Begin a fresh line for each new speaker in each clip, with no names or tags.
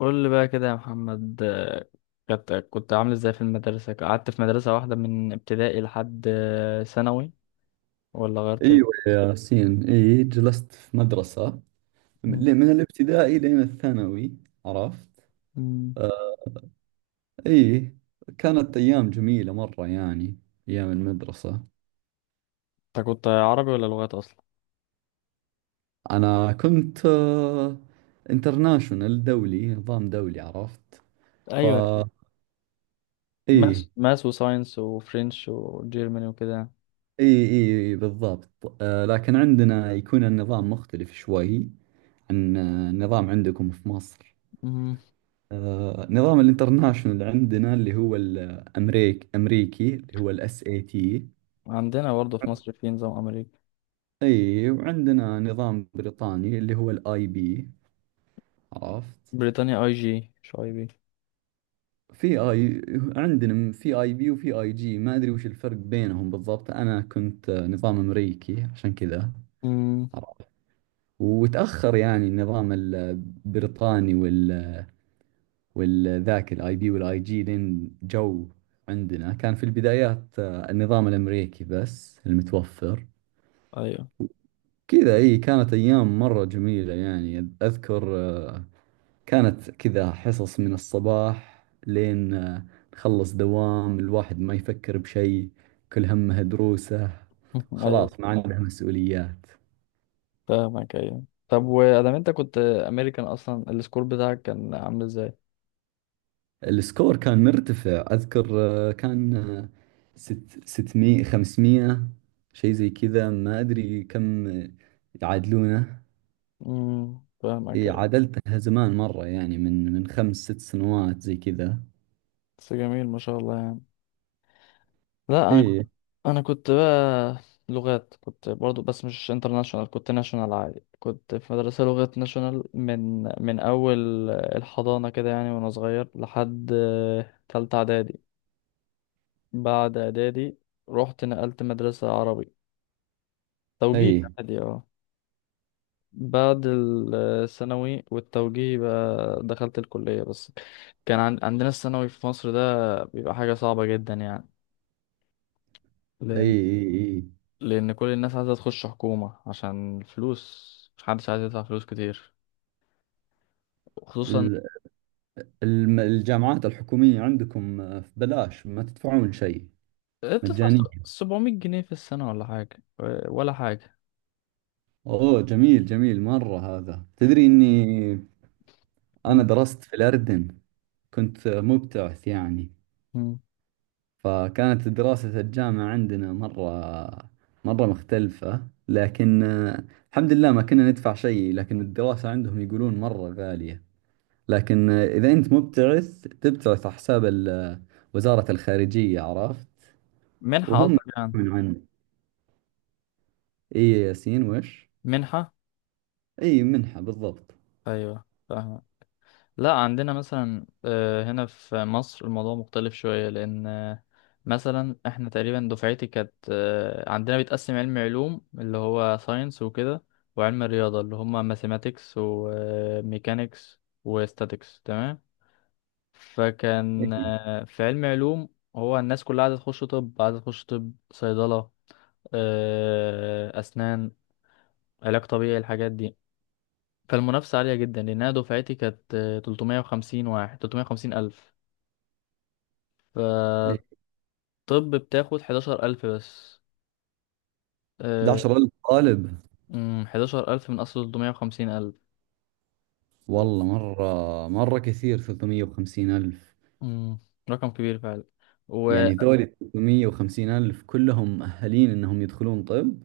قول لي بقى كده يا محمد، كنت عامل ازاي في المدرسة؟ قعدت في مدرسة واحدة من ابتدائي لحد ثانوي ولا غيرت؟
ايوه يا ياسين، اي، جلست في مدرسة
مم.
من الابتدائي لين الثانوي. عرفت.
مم.
آه، اي، كانت ايام جميلة مرة يعني، ايام المدرسة.
انت كنت عربي ولا لغات اصلا؟
انا كنت انترناشونال، دولي، نظام دولي. عرفت. ف
ايوه،
اي،
ماس وساينس وفرنش وجيرماني وكده.
اي، اي بالضبط. لكن عندنا يكون النظام مختلف شوي عن النظام عندكم في مصر.
مم.
نظام الانترناشونال اللي عندنا، اللي هو الأمريك أمريكي، اللي هو الاس اي تي.
عندنا برضه في مصر في نظام امريكي.
اي، وعندنا نظام بريطاني اللي هو الاي بي. عرفت.
بريطانيا اي جي مش اي بي.
في اي، عندنا في اي بي وفي اي جي، ما ادري وش الفرق بينهم بالضبط. انا كنت نظام امريكي عشان كذا.
مم.
عرفت. وتأخر يعني النظام البريطاني والذاك الاي بي والاي جي لين جو. عندنا كان في البدايات النظام الامريكي بس المتوفر.
ايوه.
كذا. اي، كانت ايام مرة جميلة يعني. اذكر كانت كذا حصص من الصباح لين نخلص دوام. الواحد ما يفكر بشيء، كل همه دروسه.
ايوه،
خلاص، ما عنده مسؤوليات.
فاهمك. ايوه، طب وادام انت كنت امريكان اصلا السكور بتاعك كان عامل ازاي؟
السكور كان مرتفع اذكر. كان ستمية، خمسمية، شيء زي كذا. ما ادري كم يعادلونه.
مم، فاهمك.
اي، عادلتها زمان مرة يعني من خمس ست سنوات زي كذا.
بس جميل ما شاء الله يعني. لا انا
اي،
كنت- انا كنت بقى لغات، كنت برضو بس مش انترناشونال، كنت ناشونال عادي. كنت في مدرسة لغات ناشونال من اول الحضانة كده يعني، وانا صغير لحد تالتة اعدادي. بعد اعدادي رحت نقلت مدرسة عربي
اي،
توجيه عادي، بعد الثانوي والتوجيه بقى دخلت الكلية بس. كان عندنا الثانوي في مصر ده بيبقى حاجة صعبة جدا يعني،
اي،
لأن
اي، اي.
لأن كل الناس عايزة تخش حكومة عشان الفلوس، مش حدش عايز يدفع فلوس كتير، خصوصا
ال- الجامعات الحكومية عندكم ببلاش؟ ما تدفعون شيء؟
بتدفع
مجانية؟
700 جنيه في السنة ولا حاجة، ولا حاجة.
اوه، جميل، جميل مرة. هذا تدري اني انا
مم.
درست في الاردن؟ كنت مبتعث يعني.
مم.
فكانت دراسة الجامعة عندنا مرة مرة مختلفة، لكن الحمد لله ما كنا ندفع شيء. لكن الدراسة عندهم يقولون مرة غالية. لكن إذا أنت مبتعث تبتعث على حساب وزارة الخارجية. عرفت.
منحة
وهم
قصدك يعني؟
يدافعون عنه. اي ياسين، وش؟
منحة،
اي، منحة بالضبط.
أيوة فاهمة. لا، عندنا مثلا هنا في مصر الموضوع مختلف شوية لأن مثلا احنا تقريبا دفعتي كانت عندنا بيتقسم علم علوم اللي هو ساينس وكده، وعلم الرياضة اللي هما ماثيماتكس وميكانيكس وستاتكس. تمام. فكان
اي،
في علم علوم، هو الناس كلها عايزة تخش طب، عايزة تخش طب، صيدلة، أسنان، علاج طبيعي، الحاجات دي. فالمنافسة عالية جدا، لأنها دفعتي كانت 350 واحد، 350 ألف.
اي،
فالطب بتاخد 11 ألف بس. آه،
11,000 طالب؟
11 ألف من أصل 350 ألف.
والله مرة، مرة كثير 350 ألف.
أمم، رقم كبير فعلا. و
يعني ذولي 350 ألف كلهم مؤهلين إنهم يدخلون طب؟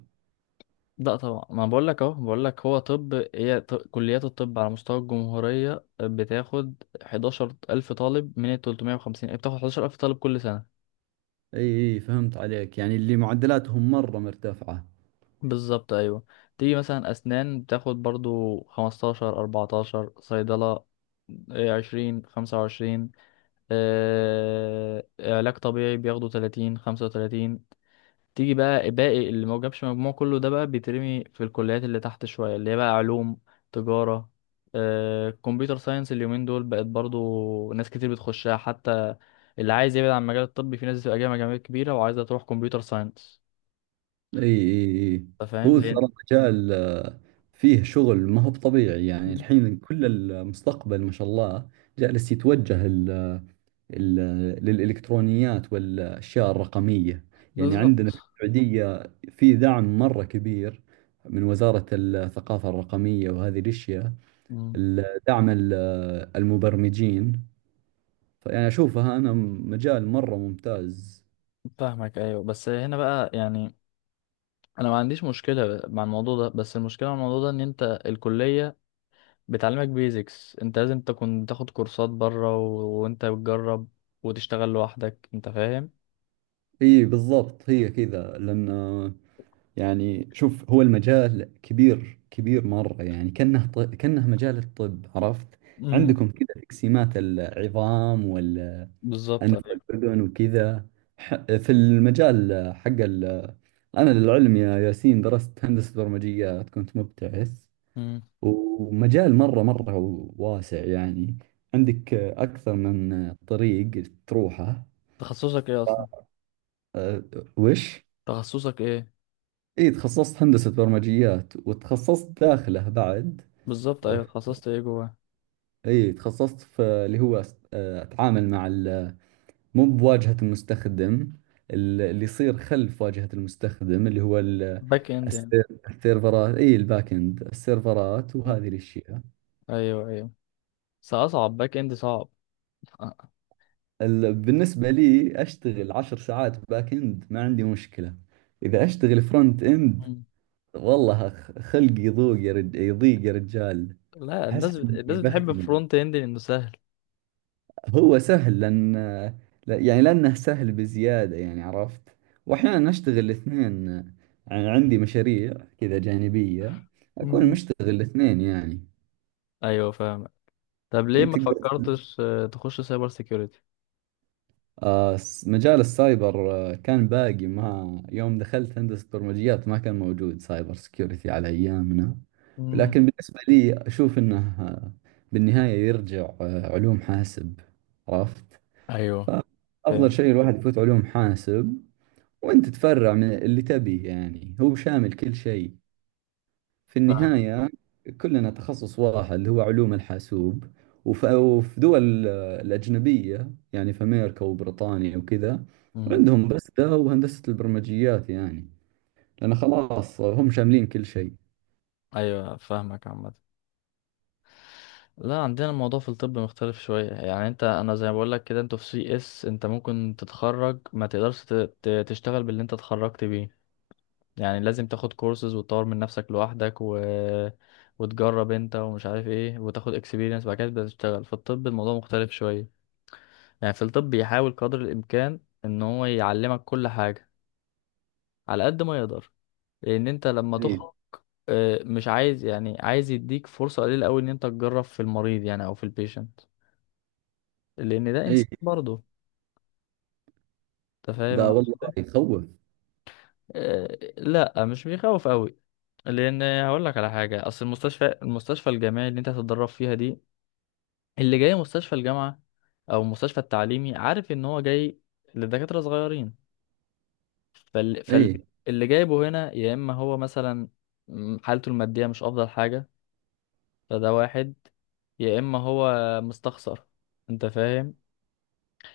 لا طبعا، ما بقول لك اهو، بقول لك هو طب، كليات الطب على مستوى الجمهورية بتاخد 11000 طالب من ال 350، بتاخد 11000 طالب كل سنة.
اي، اي، فهمت عليك، يعني اللي معدلاتهم مرة مرتفعة.
بالظبط، ايوه. تيجي مثلا اسنان بتاخد برضو 15، 14. صيدلة، إيه، 20، 25. علاج طبيعي بياخدوا 30، 35. تيجي بقى باقي اللي ما جابش مجموع كله ده بقى بيترمي في الكليات اللي تحت شوية، اللي هي بقى علوم، تجارة، كمبيوتر ساينس. اليومين دول بقت برضو ناس كتير بتخشها، حتى اللي عايز يبعد عن المجال الطبي في ناس بتبقى جايه مجاميع كبيرة وعايزة تروح كمبيوتر ساينس.
اي، اي، اي.
انت فاهم
هو ترى
ليه؟
مجال فيه شغل، ما هو بطبيعي يعني. الحين كل المستقبل ما شاء الله جالس يتوجه للإلكترونيات والأشياء الرقمية. يعني
بالظبط.
عندنا في السعودية في دعم مرة كبير من وزارة الثقافة الرقمية وهذه الأشياء.
مم،
دعم المبرمجين. فيعني أشوفها أنا مجال مرة ممتاز.
فاهمك. ايوه، بس هنا بقى يعني، انا ما عنديش مشكلة مع الموضوع ده، بس المشكلة مع الموضوع ده ان انت الكلية بتعلمك بيزكس، انت لازم تكون تاخد كورسات بره وانت بتجرب وتشتغل لوحدك، انت فاهم.
إي بالضبط، هي كذا لأن، يعني شوف، هو المجال كبير كبير مرة، يعني كأنه مجال الطب. عرفت.
امم.
عندكم كذا تقسيمات، العظام،
بالظبط،
أنف
ايوه.
الأذن وكذا. في المجال حق أنا للعلم يا ياسين درست هندسة برمجيات، كنت مبتعث.
امم.
ومجال مرة مرة واسع يعني، عندك أكثر من طريق تروحه.
تخصصك ايه اصلا؟
أه، وش؟
تخصصك ايه؟
اي، تخصصت هندسة برمجيات، وتخصصت داخله بعد.
بالظبط،
أه،
ايوه، تخصصت ايه جوه؟
اي، تخصصت في اللي هو اتعامل مع، مو بواجهة المستخدم، اللي يصير خلف واجهة المستخدم، اللي هو
باك اند يعني؟
السيرفرات. اي، الباك اند، السيرفرات
مم.
وهذه الاشياء.
ايوه، ايوه. بس اصعب، باك اند صعب. آه.
بالنسبة لي اشتغل 10 ساعات باك اند ما عندي مشكلة. اذا اشتغل فرونت اند،
امم.
والله خلقي يضيق يا رجال.
لا،
احس اني
الناس بتحب
بختني.
فرونت اند لانه سهل.
هو سهل لأن، يعني لأنه سهل بزيادة يعني. عرفت. وأحيانا نشتغل الاثنين يعني، عندي مشاريع كذا جانبية، أكون
امم.
مشتغل الاثنين يعني.
ايوه، فاهم. طب ليه
أي،
ما
تقدر.
فكرتش تخش سايبر سيكيورتي؟
مجال السايبر كان باقي، ما يوم دخلت هندسة برمجيات ما كان موجود سايبر سكيورتي على أيامنا.
أمم.
لكن بالنسبة لي أشوف أنه آه، بالنهاية يرجع علوم حاسب. عرفت.
ايوه،
فأفضل
فاهم
شيء الواحد يفوت علوم حاسب، وانت تفرع من اللي تبيه. يعني هو شامل كل شيء في
فاهم.
النهاية. كلنا تخصص واحد اللي هو علوم الحاسوب. وفي دول الأجنبية، يعني في أمريكا وبريطانيا وكذا،
مم.
عندهم بس ده وهندسة البرمجيات يعني، لأن خلاص هم شاملين كل شيء.
ايوه، فاهمك عامه. لا، عندنا الموضوع في الطب مختلف شوية يعني. انت، انا زي ما بقول لك كده، انتوا في سي اس انت ممكن تتخرج ما تقدرش تشتغل باللي انت اتخرجت بيه. يعني لازم تاخد كورسز وتطور من نفسك لوحدك وتجرب انت ومش عارف ايه، وتاخد اكسبيرينس بعد كده تبدأ تشتغل. في الطب الموضوع مختلف شوية، يعني في الطب بيحاول قدر الامكان ان هو يعلمك كل حاجة على قد ما يقدر، لان انت لما
إيه،
تخرج اه، مش عايز، يعني عايز يديك فرصة قليلة قوي ان انت تجرب في المريض يعني، او في البيشنت، لان ده
إيه.
انسان برضه. انت فاهم
ذا
انا
والله
اقصد ايه؟
يخوف.
آه، لا مش بيخوف قوي، لان هقول لك على حاجه. اصل المستشفى الجامعي اللي انت هتتدرب فيها دي، اللي جاي مستشفى الجامعه او المستشفى التعليمي، عارف ان هو جاي لدكاتره صغيرين. فال... فال...
إيه.
اللي جايبه هنا، يا اما هو مثلا، حالته الماديه مش افضل حاجه، فده واحد، يا اما هو مستخسر، انت فاهم،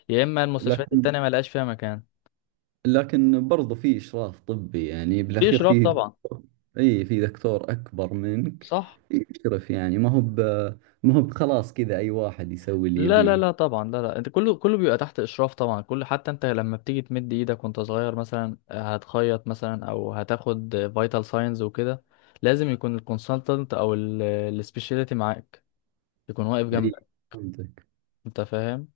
يا اما المستشفيات
لكن
التانية ملقاش فيها مكان.
لكن برضو في إشراف طبي يعني،
في
بالأخير
اشراف
في
طبعا.
دكتور. أي، في دكتور أكبر منك
صح.
يشرف. يعني ما هو ما هو بخلاص كذا أي واحد يسوي اللي
لا لا لا
يبيه.
طبعا، لا لا، انت كله بيبقى تحت اشراف طبعا. كل حتى انت لما بتيجي تمد ايدك وانت صغير مثلا هتخيط مثلا او هتاخد فيتال ساينز وكده، لازم يكون الكونسلتنت او السبيشاليتي معاك، يكون واقف
أي،
جنبك.
فهمتك.
انت فاهم.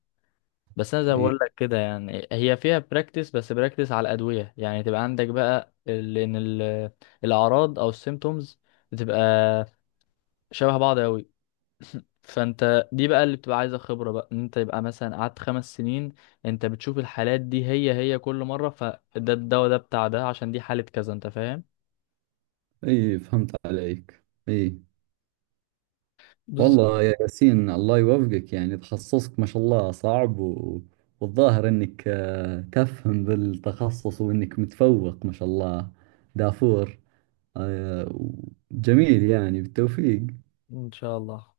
بس انا زي ما
أي،
بقول لك كده، يعني هي فيها براكتس، بس براكتس على الادويه يعني. تبقى عندك بقى الاعراض او السيمتومز بتبقى شبه بعض قوي. فانت دي بقى اللي بتبقى عايزه خبره، بقى ان انت يبقى مثلا قعدت 5 سنين، انت بتشوف الحالات دي هي هي كل مره، فده الدواء ده بتاع ده عشان دي حاله كذا. انت فاهم؟
أي، فهمت عليك. أي.
بالظبط.
والله يا ياسين، الله يوفقك. يعني تخصصك ما شاء الله صعب والظاهر إنك تفهم بالتخصص وإنك متفوق ما شاء الله. دافور. آه، جميل يعني، بالتوفيق.
ان شاء الله.